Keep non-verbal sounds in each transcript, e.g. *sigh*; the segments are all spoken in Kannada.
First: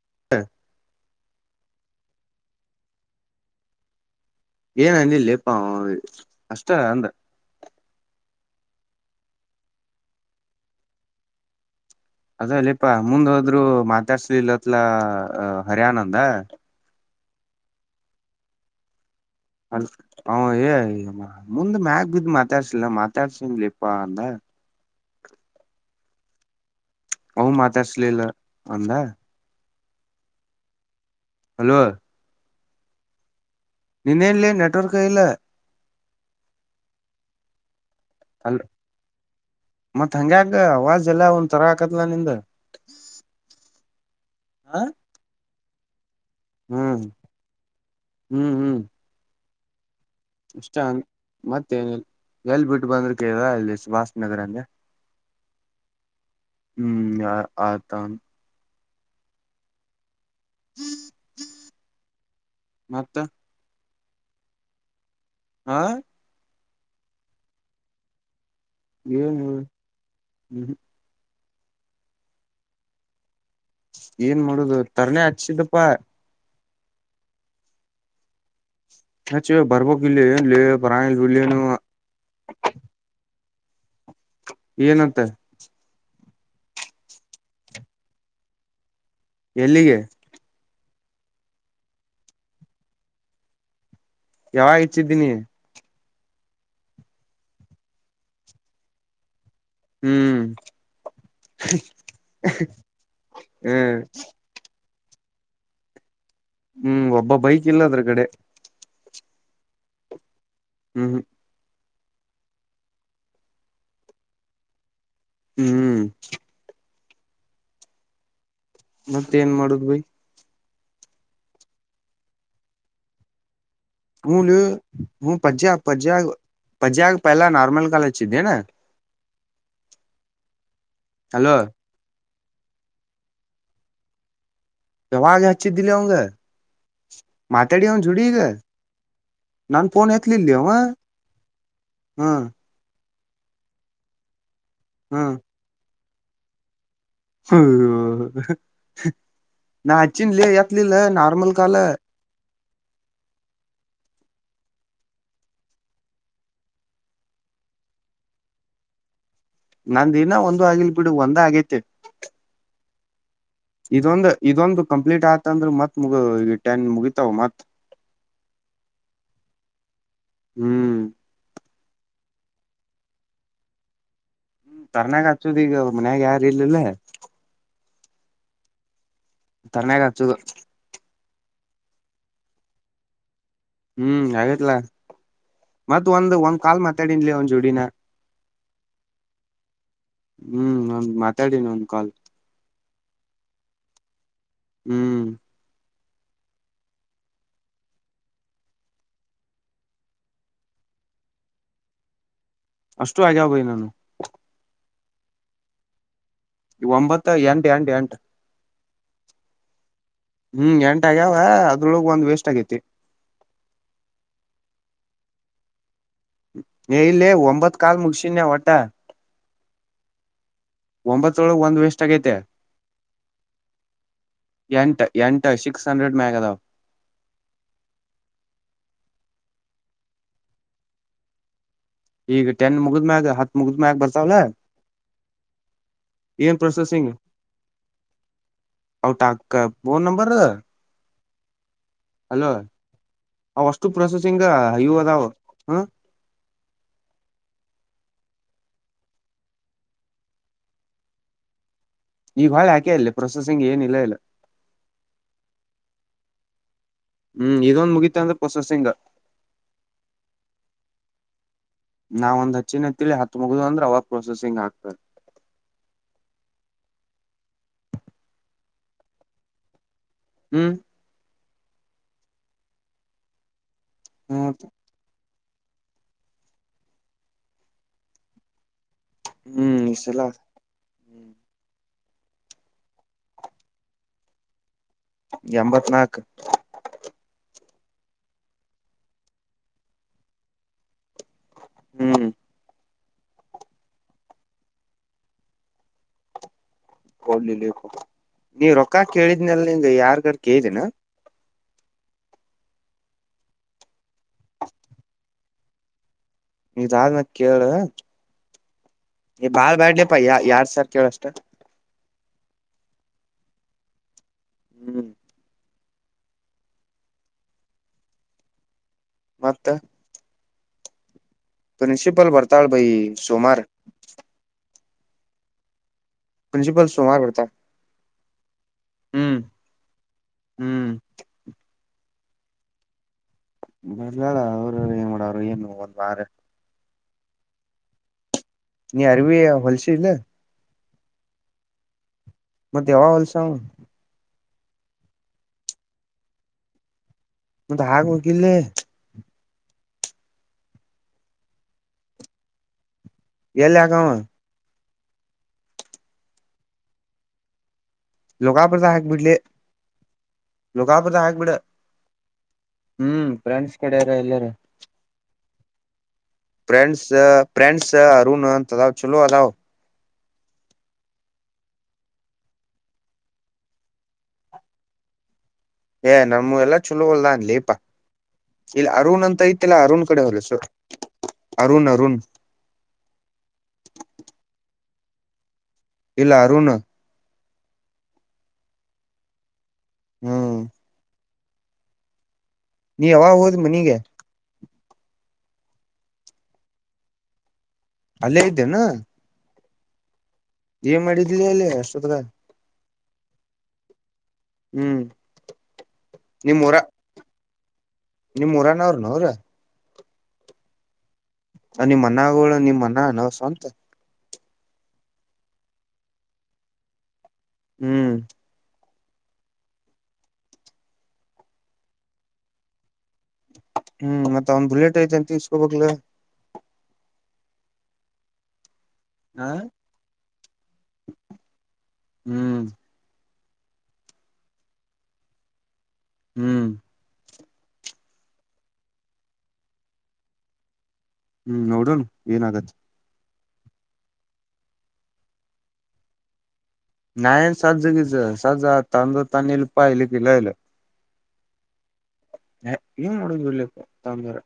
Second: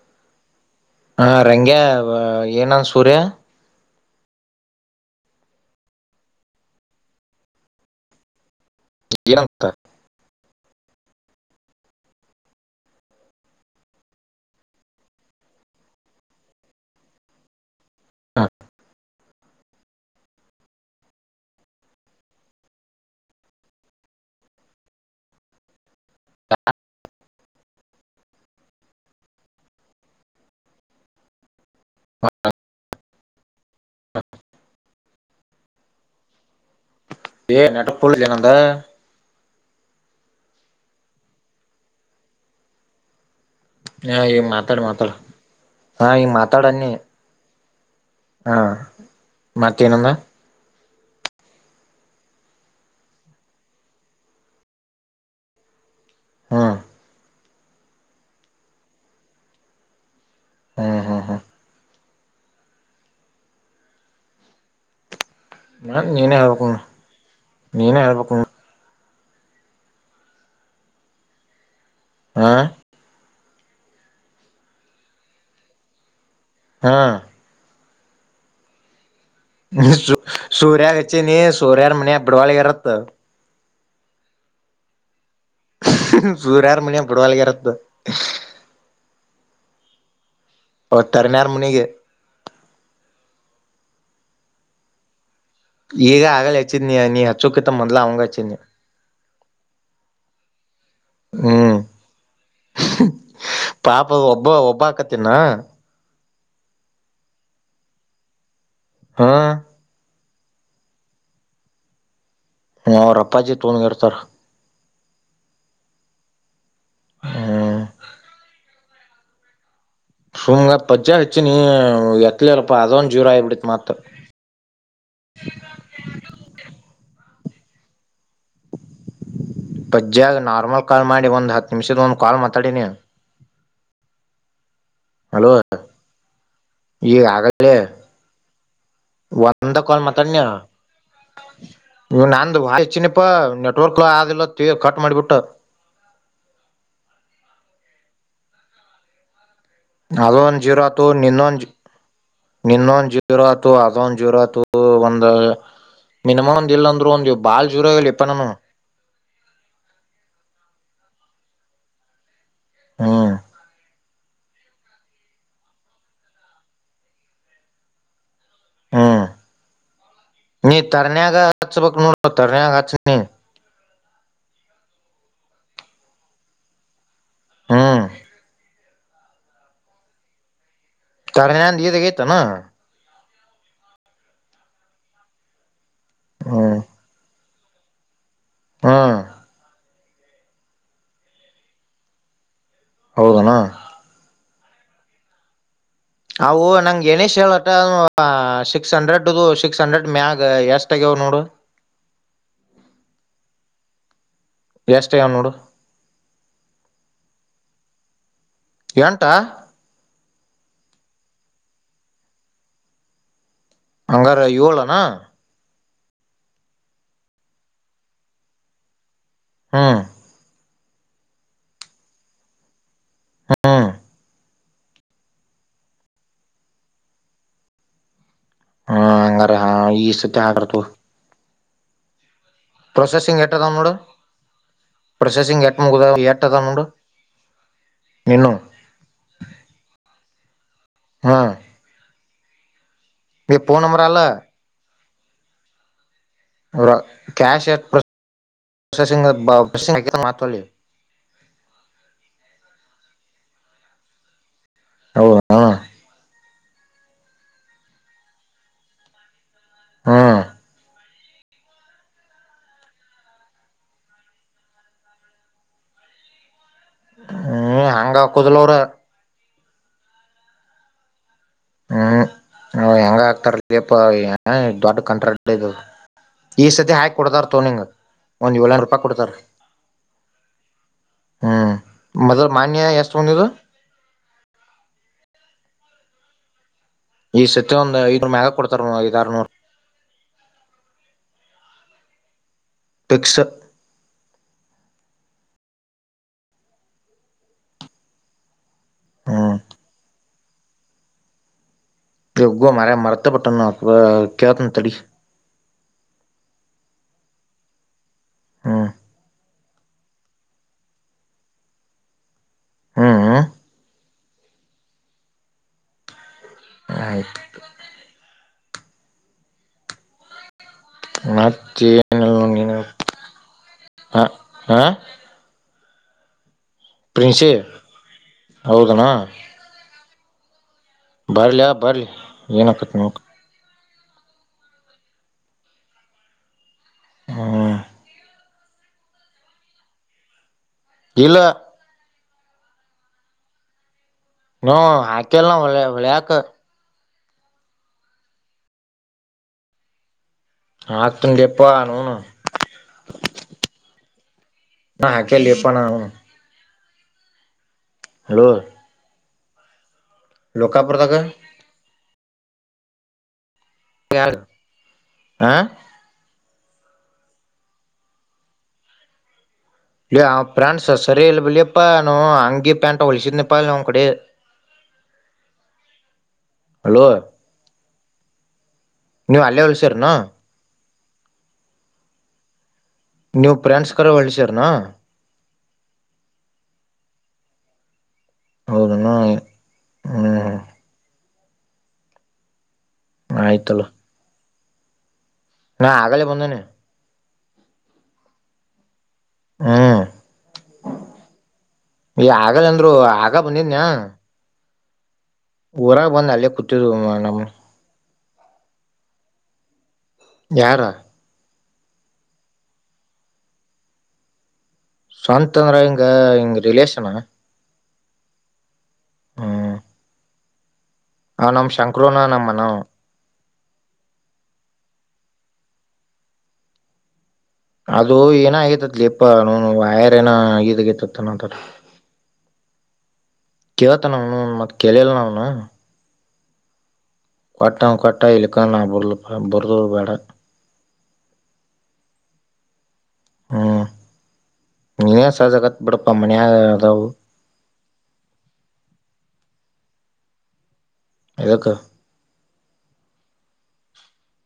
*inaudible* ಹಾ ರಂಗ್ಯಾ ಏನಂದ ಸೂರ್ಯ. ಏನಂದಿಲ್ಲೇಪ್ಪ ಅವ ಅಷ್ಟ ಅಂದ. ಏನಂತ ಅದ ಲೆ ಪಾ ಮುಂದ್ ಹೋದ್ರು ಮಾತಾಡ್ಸ್ಲಿಲ್ಲತ್ಲ ಹರಿಯಾನಂದ ಹಾ ಅ ಅವ ಏ ಮುಂದ್ ಮ್ಯಾಗ ಬಿದ್ದ್ ಮಾತಾಡ್ಸಿಲ್ಲ ಮಾತಾಡ್ಸನ್ಲಿಲೆ ಪಾ ಅಂದ. *unintelligible* ಅವು ಮಾತಾಡ್ಸಲಿಲ್ಲ ಅಂದ. ಹಲೋ ಹ ನಿಂದೇನ್ಲೇ ನೆಟ್ವರ್ಕ ಇಲ್ಲ. ಏ ನಟ ಪುಲ್ ಇದೆಲೆ ನಂದ. ಮತ್ತ್ ಹಾಂಗ್ಯಕ ಅವಾಜ್ ಎಲ್ಲ ಒಂದ ತರ ಅಕ್ಕೆತ್ಲಾ ನಿಂದ. ಹಾ ಈ ಮಾತಾಡ ಹ್ಮ್ ಮಾತಾಡ ಹಾ ಈಗ ಮಾತಾಡನ್ನಿ ಹ್ಮ್ ಹಾ ಹ್ಮ್ ಮತ್ತೇನಂದ. ಇಷ್ಟ ಅಂದ ಮತ್ತೇನ ಇಲ್ ಎಲ್ಲಿ ಬಿಟ್ಟ ಬಂದ್ರಿ ಕೇಳಿದ ಇಲ್ಲಿ ಸುಭಾಸ ನಗರ ಅಂದೆ. ಹ್ಮ್ ಆದತನ್ ಹ್ಮ್ ಹ್ಮ್ ಹ್ಮ ಮತ್ತ ಹ ನಾನ್ ನೀನೇ ಹೇಳ್ಬೇಕುಣ ನೀನೇ ಹೇಳ್ಬೇಕು ಏನು ಹ್ಮ ಹಾ ಏನ್ ಮಾಡುದು ತರ್ನೇ ಹಚ್ಚಿದಪ್ಪಾ ಹಾ ಹಚ್ಚಿ ್ಮ ಬರ್ಬಕ್ ಇಲ್ಲಿ ಏನ್ಲಿ ಸೂರ್ಯಾಗ ಬರಂಗಿಲ್ ಹಚ್ಚಿನ ಇಲ್ಲಿ ನೀವು ಸೂರ್ಯಾರ್ ಮನ ಬಡವಾಳಗ ಇರತ್ ಏನಂತ ಸೂರ ಯಾರ ಮನೆಯ ಪುಟಬಲ್ಗೆರದು ಎಲ್ಲಿಗೆ ತರ್ನಾರ ಮುನಿಗೆ ಯಾವಾಗ ಇಚ್ಚಿದ್ದೀನಿ ಈಗ ಆಗಲ ಹಚ್ಚಿದ್ನಿ ನೀ ಹಚ್ಚೋಕಿತ್ತ ಮೊದಲ ಅವಂಗ ಹಚ್ಚಿದ್ನಿ ಹ್ಮ್ ಹ್ಮ್ ಹ ಪಾಪ ಒಬ್ಬ ಒಬ್್ಬಾ ನ್ನ ಹ್ಮ್ ಒಬ್ಬ ಬೈಕ್ ಇಲ್ಲ ಅದ್ರ ಕಡೆ ಹಾ ಹ್ಮ್ ಹ್ಮ್ ಹಾ ರಪ್ಪಾಜಿ ತೋೊಂಡಗೆರು ಸ ಹ್ಮ್ ಹ ಮತ್ತ ಏನ್ ಮಾಡುದ್ ಭೈ ಹುಗಳ ಪಜ್ಜಾ ಹೆಚ್ಚು ನೀ ಎತ್ತ ಇಲ್ಲಪ್ಪ ಅದೊಂದು ಜೀೂರ ಆಿ ಬಿಡ್ಿತ ಮ ಮಾತ ಹ ಹ ಪಜಾ ಪಜಾ ಪಜ ಪಹಲಾ ನೋರ್ಮಲ್ ಕಾಲಜ ಚಂತಿದೆ ಪಜ್ಜಿಯಾಗ ನಾರ್ಮಲ್ ಕಾಲ್ ಮಾಡಿ ಒಂದು್ ಅಲೋ ಹತ್ತು ನಿಮಿಷದ ಒಂದು ಕಾಲ್ ಮಾತಾಡಿನಿ ಜವಾಾಗ ಹಲೋ ಹಚ್ಚಿ ದಿಲ್ಲ ಅವಗೆ ಈಗ ಆಗಲೇ ಮಾತಾಡಿ ಅವ ಜುಡಿಗ ಒಂದ ನಾನ್ ಕಾಲ್ ಫೋನ್ ಮಾತಾನ್ಯ ಎತ್ಲಿಲ್ಲಿ ನೀ ಹ್ಮ ನಂದು ಬಾಳ ಹೆಚ್ಚಿನ ನೆಟ್ವರ್ಕ್ ಆದಲ್ಲ ಕಟ್ ಮಾಡಿಬಿಟ್ಟು ಹ್ಮ ನಾ ಅಚ್ಚಿನ್ಲ್ಲಿ ಅದೊಂದ್ ಯತ್ ಜೀರೋ ಲಿಲ್ಲ ಆತು ನಾರ್ಮಲ್ ನಿನ್ನೊಂದ್ ಕಾಲ ನಿನ್ನೊಂದ್ ಜೀರೋ ಆಯತು ಅದೊಂದ್ ಜೀರೋ ಆಯತು ಒಂದ ಮಿನಿಮಮ್ ಒಂದ್ ಇಲ್ ಅಂದ್ರು ಒಂದ ಬಾಳ್ ಜೋರಲಿ ಇಪ್ಪ ನಾನ ನಂದ ದಿನ ಒಂದ ಆಗಿಲ್ ಬಿಡು ಒಂದ ಆಗೈತೆ ಹ್ಮ್ ಇದೊಂದು ಇದೊಂದು ಕಂಪ್ಲೀಟ್ ಆತಂದ್ರ ಮತ್ ಮುಗ ಈ ಟೆನ್ ಮುಗಿತಾವ ಮತ್ ಹ್ಮ್ ನೀ ಹ್ಮ್ ತನಾಗ ಗಾ ಚ ಬಕ ತರ್ರಣೆಯ ಗಾಚ ನೀ ಹ್ಮ ಕರ್ನಾಗ ಹಚ್ಚದ ಈಗ ಮನ್ಯಾಗ ಯಾರು ಇಲ್ಲಿಲ್ಲ ಹ್ಮ್ ತರ್ನಯಾಗ ಆತುದು ತಂದ ಗತ ನ ಹ್ಮ್ ಆಗೇತ್ಲಾ ಮತ್ ಒಂದ ಒಂದ್ ಹ್ಮ್ ಕಾಲ್ ಮಾತಾಡನ್್ಲ ಒನ್ ಜೋಡಿನ ಹ್ಮ್ ಹ್ಮ್ ಒಂದ ಮಾತಾಡನ ಒಂದ ಕಾಲ್ ಹೌದಣ ಹ್ಮ್ ಅವು ನಂಗಗೆ ನೇಶ್ ಹೇಳತ್ತ ಅ ಸಿಕ್ಸ್ ಹಂಡ್ರೆಡ್ದು ಸಿಕ್ಸ್ ಹಂಡ್ರೆಡ್ ಮ್ಯಾಗ ಎಷ್ಟ ಆಗ ಅವ ನೋಡು ಅಷ್ಟು ಆ್ಯಗಾವ ಭಾಯಿ ನನ್ನು ಎಷ್ಟ ಆಗ್ಯಾವ ನೋಡು ಒಂಬತ್ತು ಎಂಟು ಎಂಟ ಎಂಟ ಎಂಟಾ ಹ್ಮ್ ಎಂಟ ಆಗ್ಯಾವ ಅದ್ರೊಳಗ್ ಒಂದ್ ವೇಸ್ಟ್ ಆಗೈತಿ ಹಂಗಾರ ಏಳನ ನೀ ಇಲ್ಲೇ ಒಂಬತ್ ಕಾಲ್ ಮುಗಿಸಿನಾ ಒಟ್ಟ ಹಾ ಒಂಬತ್ತೊಳಗ್ ಒಂದ್ ವೆಸ್ಟ್ ಆಗೈತಿ ಹಾ ಎಂಟ್ ಎಂಟ್ ಸಿಕ್ಸ್ ಹಂಡ್ರೆಡ್ ಮ್ಯಾಗ ಅದಾವ ಹ್ಮ ಹಂಗಾರ ಹ ಈ ಸತಿ ಆಡಾರ್ ತಗೋ ಈಗ ಟೈನ್ ಮುಗಿದ ಮ್ಯಾಗ ಹತ್ ಎಟ್ ಅದಾವ ಮುಗಿದ ನೋಡು ಮ್ಯಾಗ ಬರ್ತಾವಳ ಪ್ರೊಸೆಸಿಂಗ್ ಎಟ್ ಮುಗದಾವ ಎಟ್ ಮುಗುದಾವ್ ನೋಡು ನೀನು ಟಾಕ ಫೋನ್ ನಂಬರ್ ಹಾ ಹಲೋ ಈ ಅವ ಫೋನ್ ಅಷ್ಟು ನಂಬರ್ ಅಲ್ಲ ಪ್ರೊಸೆಸಿಂಗ್ ಇವ ಅದಾವ ಕ್ಯಾಷ್ ಆ ಪ್ರೊಸೆಸಿಂಗ್ ಮಾತ್ ಈಗ ಹ್ಯೊಳಿ ಹಾಕೆ ಇಲ್ಲ ಲ್ಲೆ ಪ್ರೊಸೆಸಿಂಗ್ ಏನ ಇಲ್ಲ ಇಲ್ಲ ಹೂ ಹೂ ಹ್ಮ್ ಇದೊಂದ ಮುಗಿತಾ ಅಂದ್ರೆ ಪ್ರೊಸೆಸಿಂಗ ಹ್ಮ್ ನಾವ ಒಂದ್ ಹಚ್ಚಿನ ತಿಳಿ ಹತ್ತು ಮುಗ್ದ ಅಂದ್ರೆ ಅವಾಗ ಪ್ರೊಸೆಸಿಂಗ್ ಆಗ್ತದ *unintelligible* ಹ್ಮ್ ಹಂಗ ಹಾಕುದಲ ಅವ್ರ ಹ್ಮ್ ಹ್ಮ್ ಹೆಂಗ ಆಕ್ತಾರ ದೀಪ ದೊಡ್ಡ ಕಂತ್ರಾಟ್ ಈ ಸತಿ ಹಾಕಿ ಕೊಡತಾರ ತೋ ನಿಂಗ ಒಂದ್ ಏಳರ ಕೊತಾರೆ ಹ್ಮ್ ಇಷ್ಟೆಲ್ಲ ಹ್ಮ್ ಮೊದಲು ಮಾನ್ಯೆ ಎಷ್ಟು *unintelligible* ಎಂಬತ್ತ ನಾಕ್ ಈ ಸತಿ ಒಂದ್ ಐದನೂರ್ ಮ್ಯಾಗ ಕೊಡ್ತಾರ ಐದರ್ನೂರ್ ಹ್ಮ್ ಪಕ್ಷಾ *unintelligible* ನೀವ ರೊಕ್ಕ ಹ್ಮ್ ಕೇಳಿದನೆಲ್ಲಂಗ ಯಾರ್ಗಾರ್ ಕೇಳ್ದೇನ ಹೋಗು ಮಾರಾಯಾ ಮರ್ತಬಿಟ್ಟಣ ಕೇಳ್ತನ ತಡಿ ಇದಾದ್ ಮ್ಯಾಲ ಕೇಳು ಹ್ಮ ನೀ ಬಾಳ್ ಬ್ಯಾಡ್ಲಿಪ್ಪ ಯ ಮಾಡ ಸಾವಿರ್ ಕೇಳಷ್ಟ ಹಾ ಆ ಹ್ಮ್ ಆಯ್ತುು ಮತ್ತ ನ ಚೀಟಲ್ ಹಳ ಭೈ ಸೋಮಾರ ಹಾ ಪ್ರಿನ್ಸಿಪಲ್ ಸೋಮಾರ್ ಪ್ರಿನ್ಸಿ ಬರ್ತಾಳ ಹೌದನ ಹ್ಮ್ ಹ್ಮ್ ಬರ್ಲ ಬರ್ಲಿ ಏನ ಆಕತ ನೊಡ ಬರ್ಲಳ ಅವರು ಏನ್ ಮಾಡೋರು ಏನು ಒಂದ್ ವಾರ ಹ್ಮ ನೀ ಅರವ ಹಲ್ಸೇಲ್ ಇಲ್ಲ ಮತ್ತೆ ಯಾವಾಗ ಹೊಲ್ಸಾಮ ಹ್ಮ ಹಾಕೆಲ್ಲ ಒಳ್ಳೆ ಒಳ್ಳಕ ಮತ್ತೆ ಹಾಗ ಹೋಗಿಲ್ಲ ಹ ತಂಡ ಎಪ್ಪ ನೂನು ಎಲ್ಲಿ ಹಕಾಮ ಹಾ ಹಾಕಲಿಪ ಲೋಕಾಪುರದ ಹಾಕ್ಬಿಡ್ಲೇ ಲೋಕಾಪುರದಾಗ ಹಾಕ್ಬಿಡ ಹ್ಮ್ ಫ್ರೆಂಡ್ಸ್ ಕಡೆಾರ ಯಾರು ಎಲ್ಲಾರ ಪ್ರ್ರೆಂಡಸ್ ಪ್ರ್ರೆಂಡಸ್ ಅರುಣ ಅಂತದಾವ ಚಛಲೋ ಅದಾವ ಇ ್ರ್ಯಾಂಡ್ಸ್ ಸರಿ ಇಲ್ಲ ಬಿಲಪ್ಪಾ ನ ಹಂಗಿ ಪ್ಯಾಂಟ್ ಹೊಳಸಿದನಿಪ್ಪಾ ಒ್ ಕಡೆ *inaudible* ಏ ನಮ್ಮ ಎಲ್ಲಾ ಅಲೋ ಚಛಲೋ ಅಲ್ಲ್ಲ ನ್ಲಿಪ ಇಲ್ಲಿ ಅರುಣ ನೀವ್ ಅಂತ ಅಲ್ಲೇ ಇಲ್ಲ ಅರುಣ ಹೊಲ್ಸಿರನ ಕಡೆ ಹಲ ಸರ್ ಅರಋಣ ಅರುಋಣ ನೀವ್ ಫ್ರೆಂಡ್ಸ್ ಕರ ಹೊಲ್ಸಿರನ ಇಲ್ಲಾರುಣ ಹೌದನ್ನಾ ಹ್ಮ್ ನೀ ಯಾವಾಗ ಹೋದ್ ಆಯ್ತಲ್ಲ ಮನಗೆ ನಾ ಆಗಲೆ ಬಂದನೆ ಅಲ್ಲೇ ಇದ್ದೇನಾ ಹ್ಮ ಏನ್ ಮಾಡಿದ್ಲಿ ಅಲ್ಲೇ ಅಷ್ಟತ್ರರ ಆಗಲ್ಲ ಆಗ ಬಂದಿದನ್ಯ ಹ್ಮ್ ಊರಾಗ ಬಂದ್ ಅಲ್ಲೇ ನಿಮ್ ಊರ ಕೂತಿದ ಮ ನಮ್ ನಿಮ್ ಉಊರಾನ ಅವರುನು ಅವ್ರ ಯಾರಾ ಅ ಮನಗಳುಳ ನಿ ಮನ ನ ಸವಂತ ಶಾಂತ ಅಂದ್ರ ಹಂಗ ಹಂಗ ರರಿಲೇಷನ್ ಹ್ಮ್ ಹ್ಮ್ ಆ ನ ಶಂಕರುೋನಾಾನಮ್ಮನ ಹ್ಮ್ ಮತ್ತ ಅವನ್ ಬುಲೆಟ್ ಐತೆ ಅಂತಸ್ಕೊಬಕ್ಲ ಅದು ಏನ ಆಗತತ್ ಲಪ ಹ ವಯರ್ ಏನ ಇದಗತತ್ನಂತಾರ ಹ್ಮ್ ಕವತ ನವುನು ಮ ಕೇಳಲ್ಲ ನವುನು ಹ್ಮ್ ಕೊಟ್ಟಾ ಕೊಟ್ಟ ಇಲ್ಲಿಕ್ಕ ನಾ ಬರ ಬರದ ಬೇಡ ಹ್ಮ್ ನೋಡಣ ಏನ ಆಗತ್ ಹ್ಮ್ ನೀನು ಸಜ ಕತ್ ಬಿಡಪ ಮನ ನಾಯನ್ ಸಜಜಗ ಸಜಾ ತಂದ ತಾನೆ ಇಲ್ಲಿ ಪ ಇಲ್ಲಕ್ಕಿಲ್ಲ ಇಲ್ಲ ಏಕ ಹ ಏನ್ ಮುಡಿದಲ್ಲಪ್ಪ ತಂದರ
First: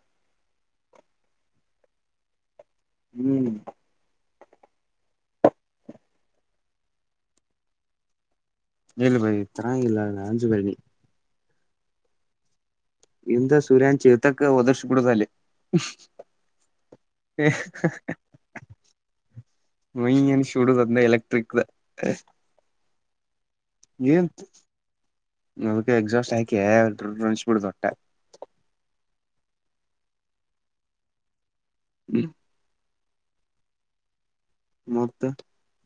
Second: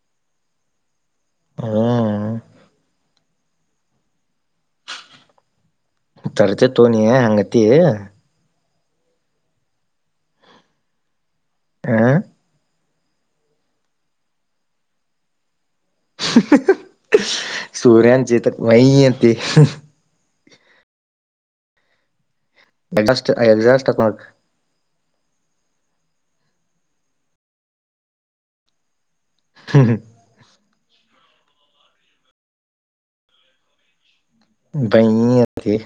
ಹಾ ಹ್ಮ್ ತರಚ ತೋಣಿಯ ಅಂಗತ್ತ ಏಳ ಬಿ ತರಾ ಇಲ್ಲ ಅಂಜು ಬರಿನಿ ಹಾ ಸುರಾನ್ಚ ಇರ್ತಕ್ಕ ಒದಚಿ ಕೊಡತಲ್ಲೆ *unintelligible* ಸೂರ್ಯಚ ತ ವಿಂತೆ ಚೂಡು ಅದ್ನ ಎಲೆಕ್ಟ್ರಿಕ್ ನ ಎಜೆಸ್ಟ್ ಎಡ್ಜಸ್ಟ್ ಮಾಡು ಅದಕ್ಕ ಎಕ್ಸಾಸ್ಟ್ ಹಾಕಿ ಡೂರ ಅನ್ಸಿ ಬಿಡೋದು ವಟ್ಟ ಹ್ಮ್ ಹ್ಮ ಹ್ಮ ಬ ಮತ್ತ *unintelligible*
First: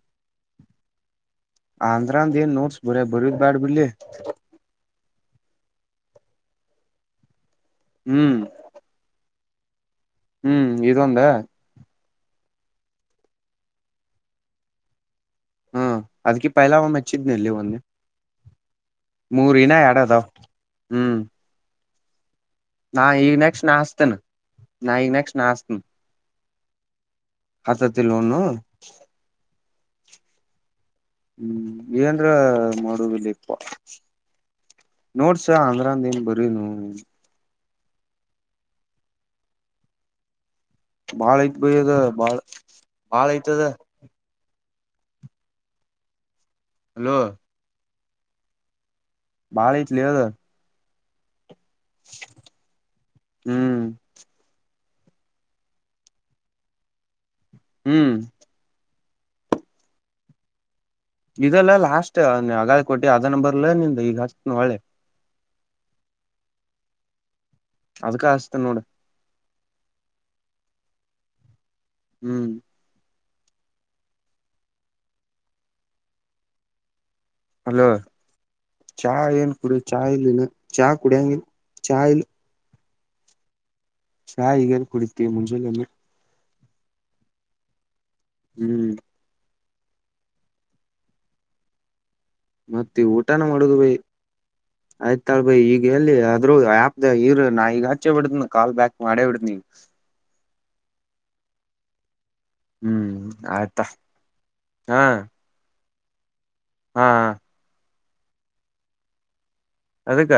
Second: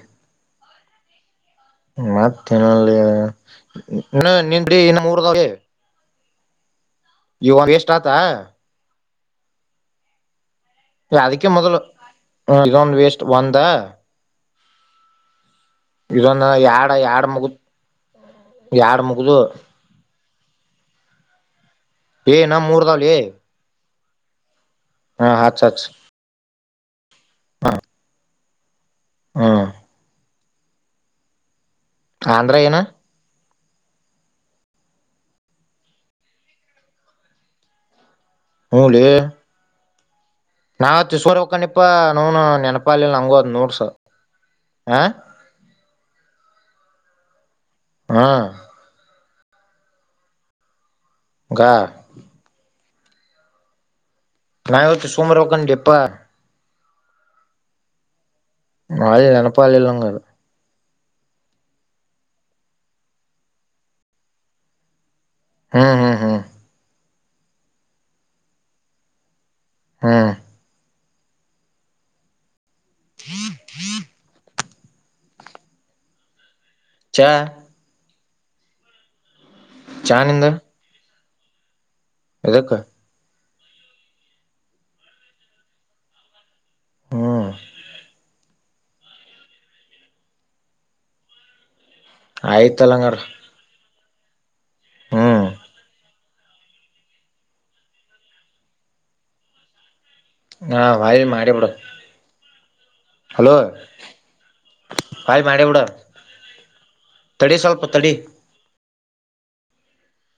ಆಂಧ್ರ ಅಂದ ಮತ್ತ ಏನ್ ನೋಟ್ಸ್ ಹೊಳ್ಳಿ ಬರ ಬರದ್ ಬ್ಯಾಡ್ ಬಿಡ್ಲಿ ನಿನ್ ಬಿೀ ಇನ್ನ ಮೂರ ಊರ್ದೆ ಇವ ವೆಸ್ಟ್ ಆತ ಹ್ಮ್ ಹ್ಮ್ ಇದೊಂದ ಹ ಇದೊಂದು ವೇಸ್ಟ್ ಒಂದ ಹ್ಮ್ ಇದೊಂದು ಅದಕ್ಕೆ ಪೈಲ ಎಡ ಒಮ್ಮೆ ಎಡು ಹಚ್ಚಿದ್ನಲ್ಲಿ ಮುಗುತ್ ಒಂದ್ ಮೂರಿನ ಆಡೋದು ವ ಹ್ಮ್ ಏ ಇನ್ನ ನಾ ಮೂರ್ದಾವ್ಲೇ ಈಗ ನೆಕ್ಸ್ಟ್ ನಾ ಹಸ್ತೇನೆ ನಾ ಈಗ ಹಾ ನೆಕ್ಸ್ಟ್ ನಾ ಹಚ್ ಹಸ್ತೇನೆ ಹಚ್ ಹತತ್ತ ಲೋನ್ ಹಾ ಹ್ಮ್ ಏಂದ್ರ ಆಂಧ್ರ ಏನ ಮಾಡುದಲಿ ನೋಡ್ಸ ಅದ್ರಂದ ಏನ ಬರೇನು ಹೊಲೆ ನಾ ಬಾಳ ತ್ತಿಸಿಕೊರ ಐತ್ ಬೈ ಹೊಕ್ಕೇನಪ್ಪಾ ಅದ ಬಾಳ ನವನ್ ನೆನಪಾಲಿಲ್ಲಿ ಬಾಳ ನಂಗೂ ಅದ ಐತದ ನೋಡ್ಸ ಹಾ ಹಲೋ ಹಾ ಬಾಳ ಐತಲೇ ಅದ ಗಾ ಹ್ಮ್ ನಾವತ್ತು ಸೋಮರೋಕನ್ ಲೇಪ ಹ್ಮ್ ಹೋಳ್ಳಿ ನೆನಪಾಲಿಲ್ಲ ನಂಗ ಅದ ಇದೆಲ್ಲ ಲಾಸ್ಟ್ ಅಗಾಳಿ ಕೊಟ್ಟಿ ಅದ ನಂಬರ್ ನಿಂದ ಈಗ ಹಚ್ಚುತ್ತೇನೆ ಹೋಳ್ಳಿ ಹೂ ಹೂ ಹೂ ಅದಕ್ಕ ಹಸ್ತನ ನೋಡು ಹಾ ಹ್ಮ್ ಹ್ಮ್ ಹ್ಮ್ *unintelligible* ಚಾ ಹಲೋ ಚಾ ಏನ್ ಕುಡಿ ಚಾ ಇಲ್ಲಿಗ ಚಾ ಕುಡಿಯಂಗಿಲ್ಲ ಎದಕ್ಕ ಚಾ ಈಗ ಎಲ್ ಕುಡಿತಿ ಮುಂಜಾಲೆಗ ಹ್ಮ ಹ್ಮ್ ಆಯ್ತಲ್ಲ ಮತ್ತೆ ಹಂಗಾರ ಊಟನ ಮಾಡುದು ಬೈ *inaudible* ಆಯ್ತಾಳ ಬೈ ಈಗ ಎಲ್ಲಿ ಅ ಆದ್ರೂ ಆಪ್ ಅದ ಇರು ನಾ ಈಗ ಹಚ್ಚೆ ಬಿಡ್ತೇನೆ ಕಾಲ್ ಬ್ಯಾಕ್ ಮಾಡೇ ಬಿಡತನ ಹಾ ವಾಯ ಮಾಡೇ ಬಿಡು ಹ್ಮ್ ಹಲೋ ಆಯ್ತಾ ಹಾ ವಾಯ ಮಾಡೇ ಬಿಡು ಹಾ ತಡಿ ಸ್ವಲ್ಪ ತಡಿ ಅದಕ್ಕ